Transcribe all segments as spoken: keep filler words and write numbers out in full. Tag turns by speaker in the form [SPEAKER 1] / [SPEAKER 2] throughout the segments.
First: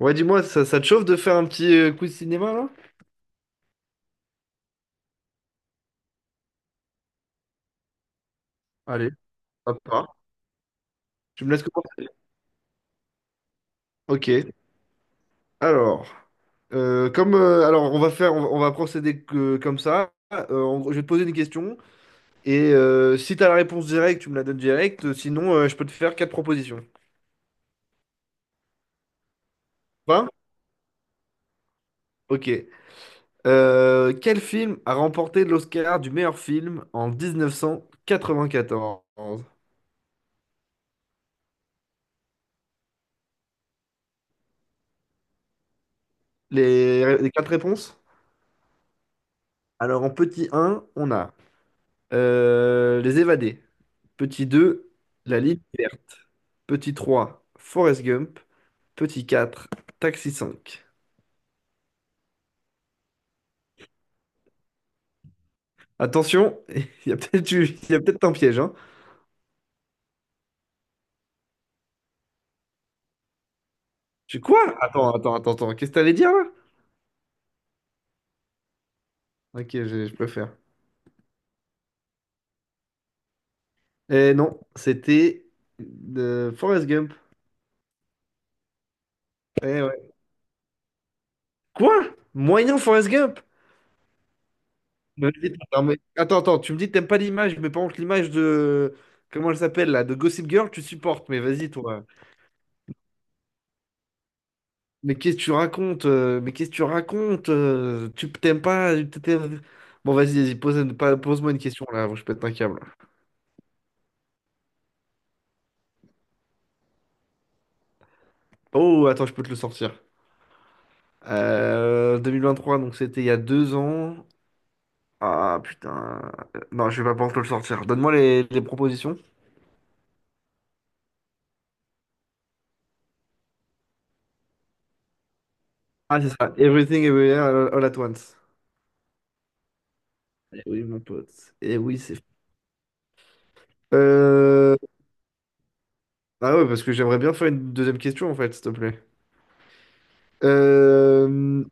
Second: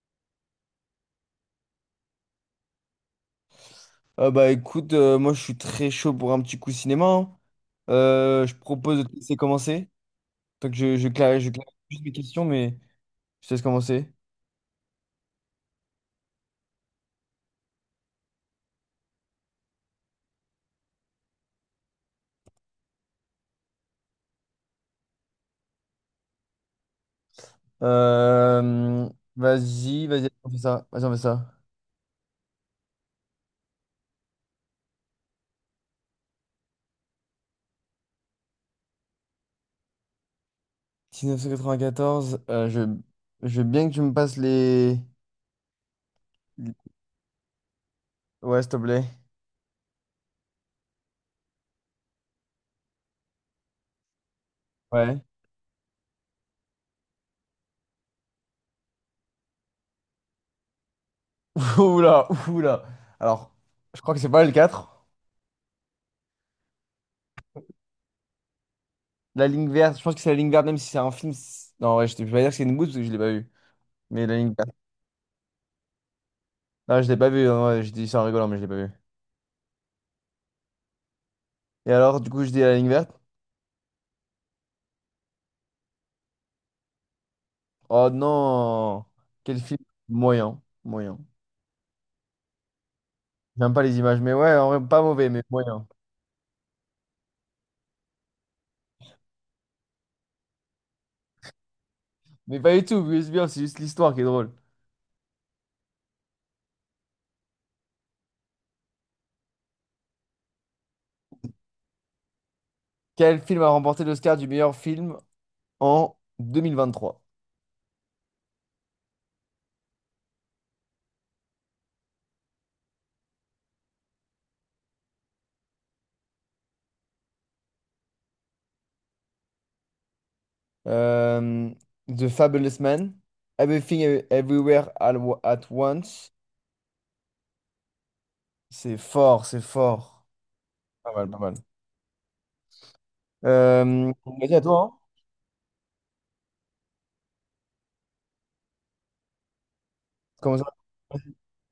[SPEAKER 1] Ouais, dis-moi, ça, ça te chauffe de faire un petit euh, coup de cinéma là?
[SPEAKER 2] Ah bah écoute, euh, moi je suis très chaud pour un petit coup cinéma, hein. Euh, je propose de
[SPEAKER 1] Allez,
[SPEAKER 2] te laisser
[SPEAKER 1] hop
[SPEAKER 2] commencer.
[SPEAKER 1] pas.
[SPEAKER 2] Donc je, je
[SPEAKER 1] Tu
[SPEAKER 2] clarifie, je
[SPEAKER 1] me laisses
[SPEAKER 2] clarifie juste
[SPEAKER 1] commencer?
[SPEAKER 2] mes questions, mais je te laisse commencer.
[SPEAKER 1] Ok. Alors, euh, comme euh, alors on va faire, on va, on va procéder que- comme ça. Euh, en gros, je vais te poser une question et euh, si t'as la réponse directe, tu me la donnes directe. Sinon, euh, je peux te faire quatre propositions.
[SPEAKER 2] Euh, vas-y, vas-y,
[SPEAKER 1] Enfin,
[SPEAKER 2] on fait ça. Vas-y, on fait ça.
[SPEAKER 1] ok. Euh, quel film a remporté l'Oscar du meilleur film en mille neuf cent quatre-vingt-quatorze?
[SPEAKER 2] mille neuf cent quatre-vingt-quatorze, euh, je, je veux bien que tu me passes les... les-
[SPEAKER 1] Les, les quatre réponses?
[SPEAKER 2] Ouais, s'il te plaît.
[SPEAKER 1] Alors en petit un, on a euh, Les Évadés. Petit deux,
[SPEAKER 2] Ouais.
[SPEAKER 1] La Ligne verte. Petit trois, Forrest Gump. Petit quatre, Taxi cinq.
[SPEAKER 2] Oula, oula. Alors, je crois que c'est pas le quatre.
[SPEAKER 1] Attention, il y a peut-être eu- il y a peut-être un piège, hein.
[SPEAKER 2] La ligne verte, je pense que c'est la ligne verte, même si c'est un film. C'est- Non, ouais, je ne vais pas dire que c'est une bouse parce que je l'ai pas vu. Mais la
[SPEAKER 1] Je
[SPEAKER 2] ligne verte.
[SPEAKER 1] quoi? Attends, attends, attends, attends. Qu'est-ce que t'allais dire là?
[SPEAKER 2] Non, je l'ai pas vu. Non, ouais, je dis ça en rigolant, mais je l'ai pas vu.
[SPEAKER 1] Ok, je, je préfère.
[SPEAKER 2] Et alors, du coup, je dis la ligne verte.
[SPEAKER 1] Eh non, c'était de Forrest Gump.
[SPEAKER 2] Oh non! Quel
[SPEAKER 1] Eh
[SPEAKER 2] film
[SPEAKER 1] ouais.
[SPEAKER 2] moyen, moyen.
[SPEAKER 1] Quoi? Moyen Forrest Gump?
[SPEAKER 2] J'aime pas les images, mais ouais, en vrai, pas mauvais,
[SPEAKER 1] Mais
[SPEAKER 2] mais
[SPEAKER 1] vas-y, attends,
[SPEAKER 2] moyen.
[SPEAKER 1] mais- attends, attends, tu me dis que t'aimes pas l'image, mais par contre l'image de... Comment elle s'appelle là? De Gossip Girl, tu supportes, mais vas-y toi.
[SPEAKER 2] Mais pas du tout, mais c'est bien, c'est juste l'histoire qui est drôle.
[SPEAKER 1] Mais qu'est-ce que tu racontes? euh, Mais qu'est-ce que tu racontes? euh, Tu t'aimes pas? tu t'aimes- Bon, vas-y, vas-y, pose, une- pas- pose-moi une question là, avant que je pète un câble.
[SPEAKER 2] Quel film a remporté l'Oscar du meilleur film en deux mille vingt-trois?
[SPEAKER 1] Oh, attends, je peux te le sortir. Euh, deux mille vingt-trois, donc c'était il y a deux ans. Ah putain. Euh, Non, je vais pas pouvoir te le sortir. Donne-moi les, les propositions.
[SPEAKER 2] Euh, The Fabulous Man, Everything Ev- Everywhere All Wa- at
[SPEAKER 1] Ah, c'est
[SPEAKER 2] Once.
[SPEAKER 1] ça. Everything Everywhere All all at Once.
[SPEAKER 2] C'est fort, c'est fort.
[SPEAKER 1] Eh oui, mon
[SPEAKER 2] Pas mal, pas
[SPEAKER 1] pote.
[SPEAKER 2] mal.
[SPEAKER 1] Eh oui, c'est.
[SPEAKER 2] Euh, vas-y, à
[SPEAKER 1] Euh...
[SPEAKER 2] toi, hein.
[SPEAKER 1] Ah ouais, parce que j'aimerais bien faire une deuxième question en fait, s'il te plaît.
[SPEAKER 2] Comment.
[SPEAKER 1] Euh...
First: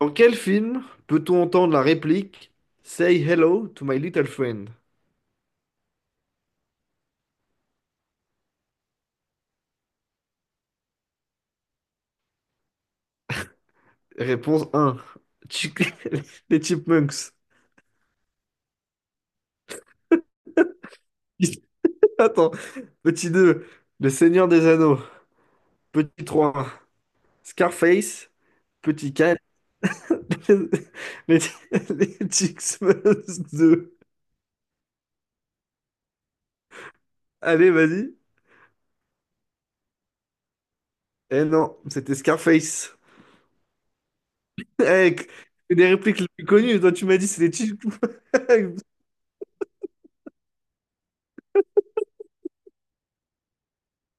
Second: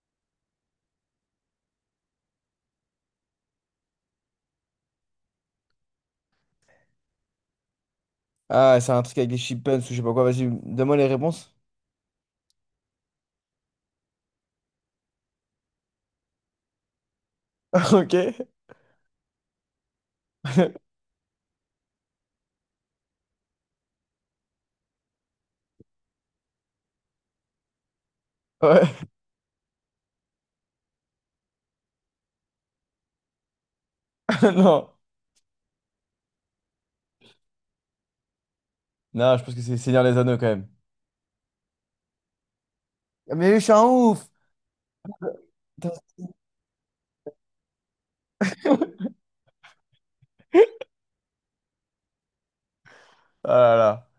[SPEAKER 1] Dans quel film peut-on entendre la réplique Say hello to my little friend?
[SPEAKER 2] Ah, c'est un truc avec des chipmunks ou je sais pas quoi. Vas-y, donne-moi les réponses.
[SPEAKER 1] Réponse un: Chick- Les Chipmunks.
[SPEAKER 2] Ok.
[SPEAKER 1] Attends. Petit deux: Le Seigneur des Anneaux. Petit trois: Scarface.
[SPEAKER 2] Ouais.
[SPEAKER 1] Petit quatre: Les, les Chipmunks deux.
[SPEAKER 2] Non.
[SPEAKER 1] Allez, vas-y.
[SPEAKER 2] Non, je pense que c'est Seigneur des Anneaux quand même.
[SPEAKER 1] Eh non, c'était Scarface.
[SPEAKER 2] Mais je suis un ouf.
[SPEAKER 1] Hey, c'est des répliques
[SPEAKER 2] Putain.
[SPEAKER 1] les plus connues. Toi, tu m'as dit c'est les Chipmunks.
[SPEAKER 2] Ah là là.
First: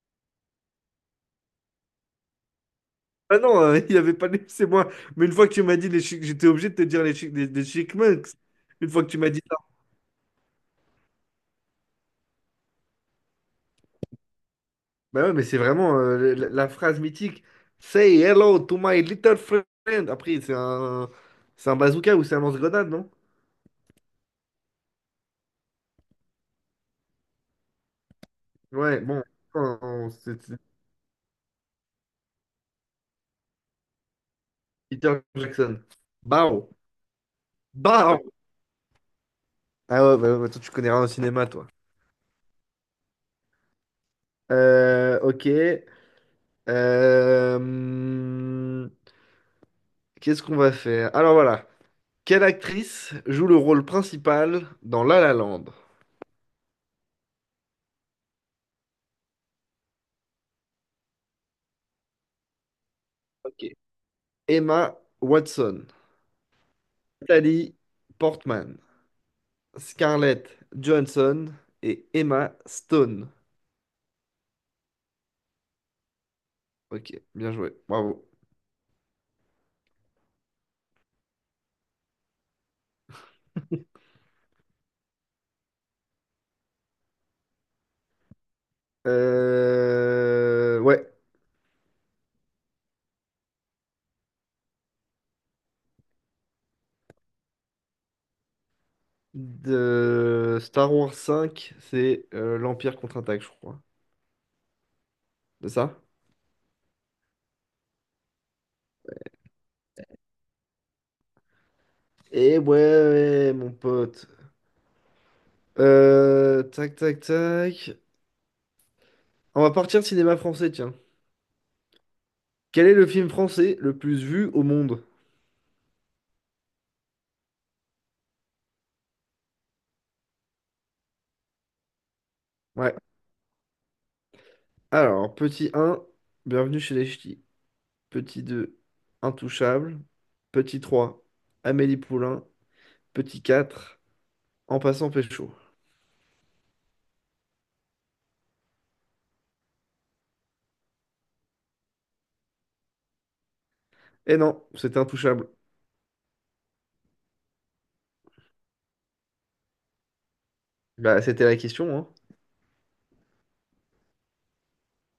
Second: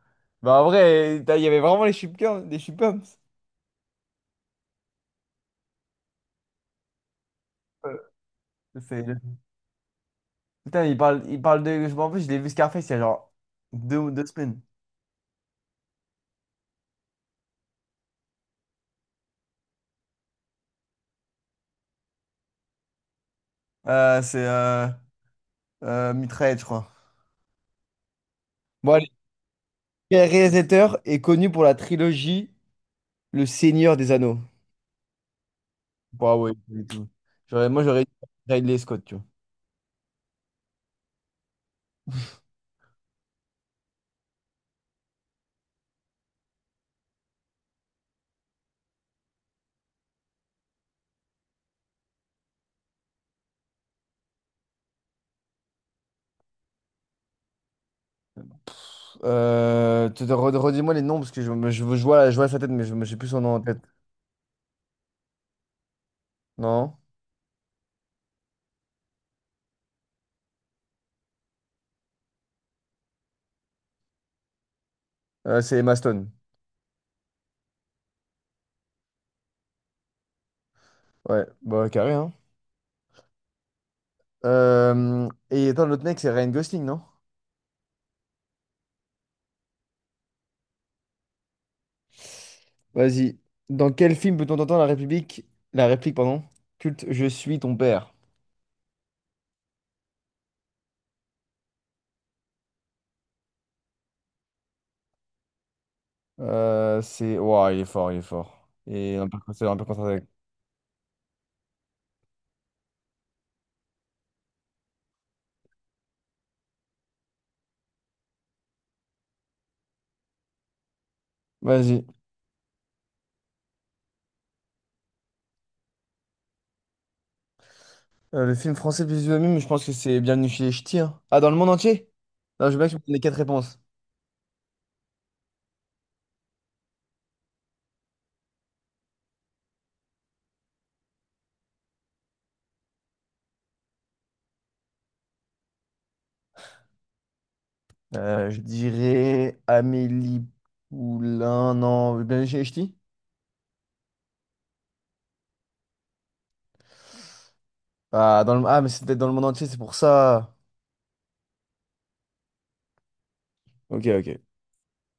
[SPEAKER 2] Bah en vrai, t'as- il y avait vraiment les chipmunks, des chipmunks.
[SPEAKER 1] Ah non, euh, il avait pas les... C'est moi. Mais une fois que tu m'as dit les chic, j'étais obligé de te dire les chic, les, les Chic
[SPEAKER 2] Euh,
[SPEAKER 1] Monks. Une fois
[SPEAKER 2] c'est-
[SPEAKER 1] que tu m'as dit ça.
[SPEAKER 2] Putain, il parle, il parle de. Je m'en rappelle, je l'ai vu Scarface il y a genre deux, deux semaines.
[SPEAKER 1] Bah ouais, mais c'est vraiment euh, la, la phrase mythique. Say hello to my little friend. Après, c'est un, c'est un bazooka ou c'est un lance-grenade, non?
[SPEAKER 2] Euh, c'est euh, euh, Mitraillette, je crois. Bon,
[SPEAKER 1] Ouais,
[SPEAKER 2] allez.
[SPEAKER 1] bon. Euh,
[SPEAKER 2] Quel
[SPEAKER 1] C'est c'est
[SPEAKER 2] réalisateur est connu pour la trilogie Le Seigneur des Anneaux?
[SPEAKER 1] Peter Jackson.
[SPEAKER 2] Bah ouais,
[SPEAKER 1] Bow.
[SPEAKER 2] du tout. J'aurais, moi j'aurais dit
[SPEAKER 1] Bow.
[SPEAKER 2] Ridley Scott, tu vois.
[SPEAKER 1] Ah ouais, bah, ouais, bah toi, tu connais rien au cinéma, toi. Euh, ok. Euh, hmm, Qu'est-ce qu'on va faire? Alors voilà. Quelle actrice joue le rôle principal dans La La Land?
[SPEAKER 2] Euh, tu te re- redis-moi les noms parce que je, me- je, je vois, je vois sa tête, mais je me j'ai plus son nom en
[SPEAKER 1] Ok.
[SPEAKER 2] tête.
[SPEAKER 1] Emma Watson,
[SPEAKER 2] Non?
[SPEAKER 1] Natalie Portman, Scarlett Johansson et Emma Stone.
[SPEAKER 2] Euh, c'est Emma Stone.
[SPEAKER 1] Ok, bien joué, bravo.
[SPEAKER 2] Ouais, bah carré, hein. Euh, et attends, l'autre mec, c'est Ryan Gosling, non?
[SPEAKER 1] Euh, Ouais,
[SPEAKER 2] Vas-y. Dans quel film peut-on entendre la République, la réplique, pardon, culte Je suis ton père?
[SPEAKER 1] de Star Wars cinq, c'est euh, l'Empire contre-attaque, je crois. C'est ça?
[SPEAKER 2] Euh, c'est. Ouah, il est fort, il est fort. Et un peu, c'est un peu contre attaque.
[SPEAKER 1] Eh ouais, ouais, mon pote. Euh, tac, tac, tac. On va partir cinéma français, tiens.
[SPEAKER 2] Vas-y.
[SPEAKER 1] Quel est le film français le plus vu au monde?
[SPEAKER 2] Euh, le film français le plus vu, mais je pense que c'est Bienvenue chez les Ch'tis, hein. Ah, dans le monde entier? Non, je veux bien que
[SPEAKER 1] Ouais.
[SPEAKER 2] tu me donnes les quatre réponses.
[SPEAKER 1] Alors, petit un, bienvenue chez les ch'tis. Petit deux, intouchable. Petit trois, Amélie Poulain. Petit quatre, en passant pécho.
[SPEAKER 2] Euh, je dirais Amélie Poulain. Non, Ben Ch'ti?
[SPEAKER 1] Eh non, c'était intouchable.
[SPEAKER 2] Ah, dans le... ah, mais c'était dans le monde entier, c'est pour ça.
[SPEAKER 1] Bah, c'était la question, hein.
[SPEAKER 2] Ok, ok.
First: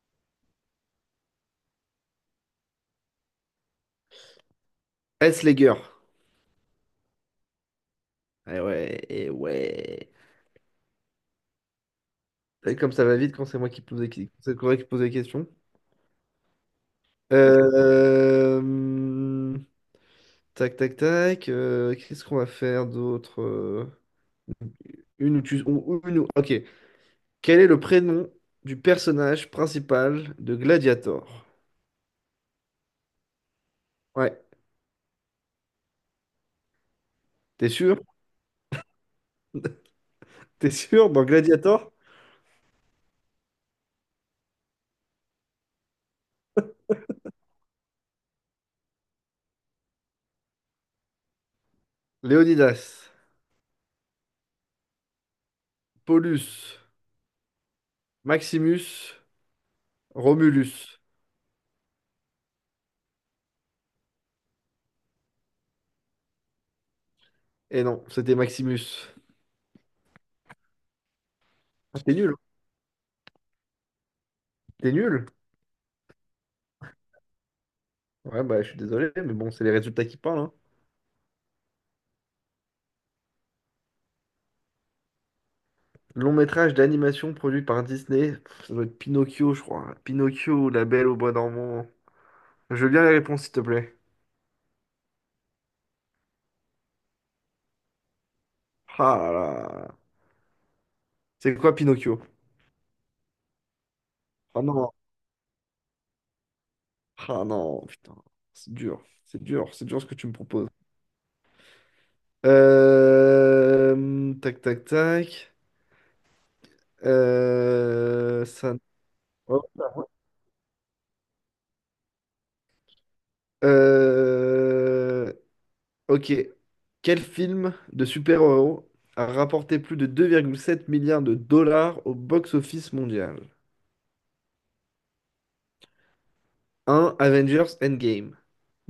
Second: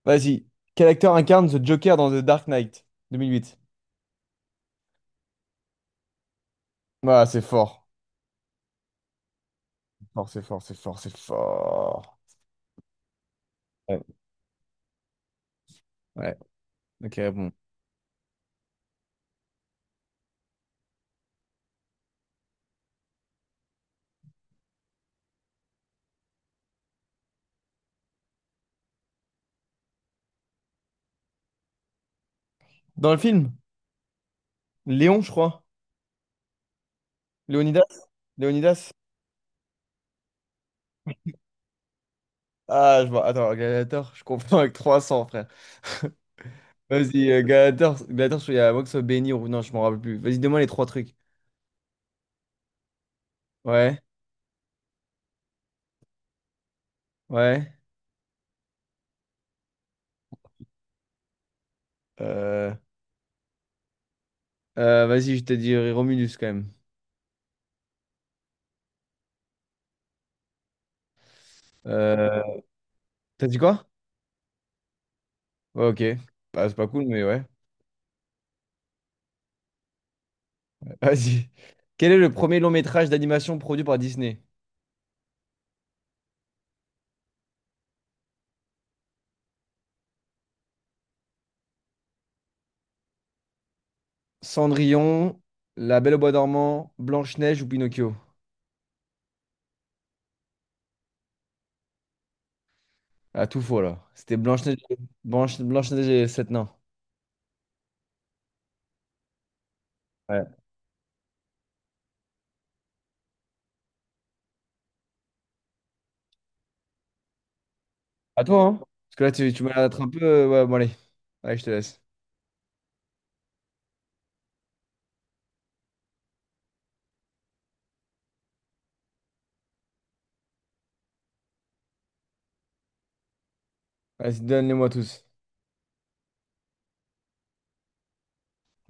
[SPEAKER 2] Vas-y. Quel acteur incarne The Joker dans The Dark Knight deux mille huit?
[SPEAKER 1] Est-ce les gueurs?
[SPEAKER 2] Ah, c'est fort.
[SPEAKER 1] Eh ouais, eh ouais.
[SPEAKER 2] Fort, c'est fort, c'est fort, c'est fort.
[SPEAKER 1] Et comme ça va vite quand c'est moi qui pose
[SPEAKER 2] Ouais,
[SPEAKER 1] les, qui- c'est toi qui pose les questions.
[SPEAKER 2] ouais. Ok, bon.
[SPEAKER 1] Euh, hum, Tac, tac, tac. Euh, qu'est-ce qu'on va faire d'autre? Euh, Une ou tu... ou- ou Une ou... Ok. Quel est le prénom du personnage principal de Gladiator?
[SPEAKER 2] Dans le film,
[SPEAKER 1] Ouais,
[SPEAKER 2] Léon, je crois.
[SPEAKER 1] t'es sûr?
[SPEAKER 2] Léonidas? Léonidas?
[SPEAKER 1] T'es sûr? Dans Gladiator?
[SPEAKER 2] Ah, je vois. Attends, Gladiator, je confonds avec trois cents, frère. Vas-y, euh, Gladiator, Gladiator, je crois y a à moins que ce soit béni ou... Non, je m'en rappelle plus. Vas-y, donne-moi les trois trucs.
[SPEAKER 1] Léonidas,
[SPEAKER 2] Ouais.
[SPEAKER 1] Paulus,
[SPEAKER 2] Ouais.
[SPEAKER 1] Maximus, Romulus.
[SPEAKER 2] Euh, euh, vas-y, je t'ai dit Romulus quand même.
[SPEAKER 1] Et non, c'était Maximus. Ah, t'es nul, hein.
[SPEAKER 2] Euh, t'as dit quoi?
[SPEAKER 1] T'es nul.
[SPEAKER 2] Ouais, ok. Bah, c'est pas cool, mais ouais.
[SPEAKER 1] Ouais, bah je suis désolé, mais bon, c'est les résultats qui parlent, hein.
[SPEAKER 2] Vas-y. Quel est le premier long métrage d'animation produit par Disney?
[SPEAKER 1] Long métrage d'animation produit par Disney. Pff, ça doit être Pinocchio, je crois. Pinocchio, La Belle au Bois dormant. Je veux bien les réponses, s'il te plaît.
[SPEAKER 2] Cendrillon, La Belle au Bois dormant, Blanche-Neige ou Pinocchio?
[SPEAKER 1] Ah là là. C'est quoi Pinocchio?
[SPEAKER 2] Ah, tout faux là. C'était
[SPEAKER 1] Oh
[SPEAKER 2] Blanche-Neige.
[SPEAKER 1] non,
[SPEAKER 2] Blanche, Blanche-Neige et les Sept Nains.
[SPEAKER 1] ah non, putain, c'est dur, c'est dur, c'est dur ce que tu me
[SPEAKER 2] Ouais.
[SPEAKER 1] proposes. Euh, Tac, tac, tac.
[SPEAKER 2] À
[SPEAKER 1] Euh,
[SPEAKER 2] toi, hein?
[SPEAKER 1] ça...
[SPEAKER 2] Parce que là, tu,
[SPEAKER 1] oh.
[SPEAKER 2] tu me la un peu. euh, Ouais, bon, allez. Allez, je te laisse.
[SPEAKER 1] Euh, Ok. Quel film de super-héros a rapporté plus de deux virgule sept milliards de dollars au box-office mondial?
[SPEAKER 2] Vas-y, donne-les-moi tous.
[SPEAKER 1] Un Avengers Endgame.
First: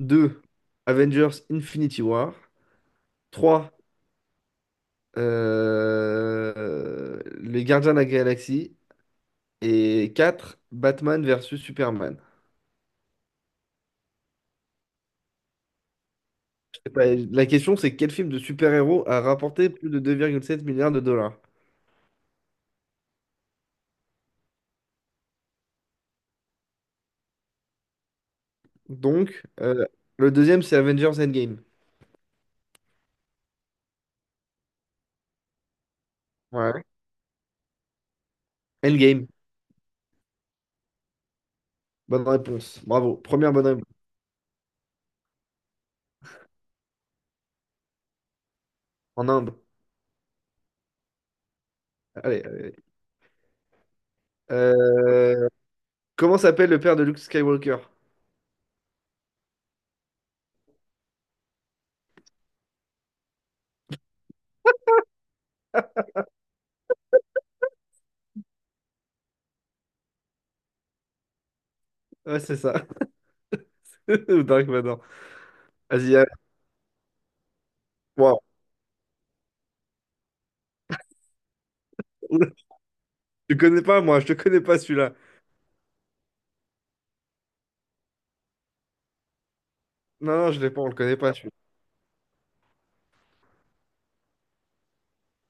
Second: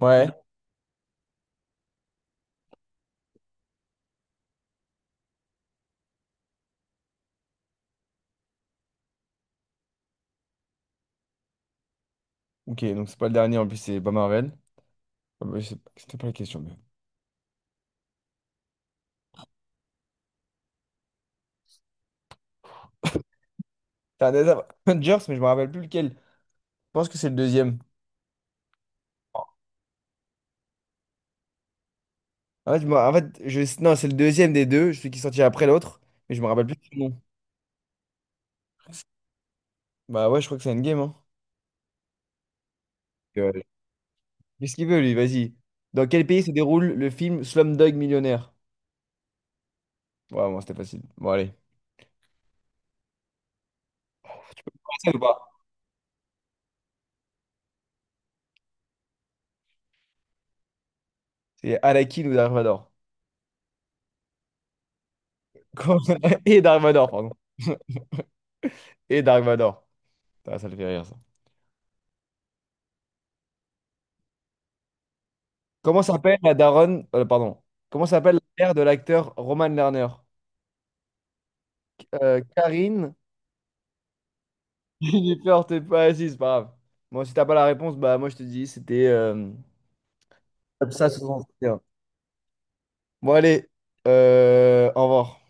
[SPEAKER 2] Ouais.
[SPEAKER 1] Avengers Infinity War. Trois euh, Les Gardiens de la Galaxie. Et quatre Batman versus Superman.
[SPEAKER 2] Ok, donc c'est pas le dernier, en plus, c'est pas Marvel. Ah, bah, je sais pas- C'était pas la question, mais.
[SPEAKER 1] Et ben, la question, c'est quel film de super-héros a rapporté plus de deux virgule sept milliards de dollars?
[SPEAKER 2] C'est un des Avengers, mais je me rappelle plus lequel. Je pense que c'est le deuxième.
[SPEAKER 1] Donc, euh, le deuxième, c'est Avengers Endgame.
[SPEAKER 2] En fait, je me- en fait, je... non, c'est le deuxième des deux, celui qui est sorti après l'autre, mais je me rappelle plus
[SPEAKER 1] Ouais.
[SPEAKER 2] du nom.
[SPEAKER 1] Endgame.
[SPEAKER 2] Bah ouais, je crois que c'est Endgame, hein.
[SPEAKER 1] Bonne réponse. Bravo.
[SPEAKER 2] Euh,
[SPEAKER 1] Première bonne réponse.
[SPEAKER 2] qu'est-ce qu'il veut, lui? Vas-y. Dans quel pays se déroule le film Slumdog Millionnaire?
[SPEAKER 1] En Inde.
[SPEAKER 2] Ouais, bon, c'était facile. Bon, allez.
[SPEAKER 1] Allez, allez.
[SPEAKER 2] Français ou pas?
[SPEAKER 1] Euh, Comment s'appelle le père de Luke Skywalker?
[SPEAKER 2] C'est Anakin ou Dark Vador? Comment- Et Dark Vador, pardon. Et Dark Vador. Putain, ça, le fait rire, ça.
[SPEAKER 1] Ouais, c'est ça. Ou Dark Vador.
[SPEAKER 2] Comment
[SPEAKER 1] Vas-y, allez.
[SPEAKER 2] s'appelle la daronne... euh, pardon. Comment s'appelle
[SPEAKER 1] Wow.
[SPEAKER 2] la mère de l'acteur Roman Lerner? Euh,
[SPEAKER 1] Oula,
[SPEAKER 2] Karine.
[SPEAKER 1] tu connais pas, moi, je te connais pas celui-là.
[SPEAKER 2] J'ai peur, t'es pas assis, c'est pas grave. Bon, si t'as pas la réponse, bah moi je te dis, c'était euh,
[SPEAKER 1] Non, non, je l'ai pas, on
[SPEAKER 2] Comme
[SPEAKER 1] le
[SPEAKER 2] ça,
[SPEAKER 1] connaît pas.
[SPEAKER 2] soixante et un. Bon, allez, euh, au revoir.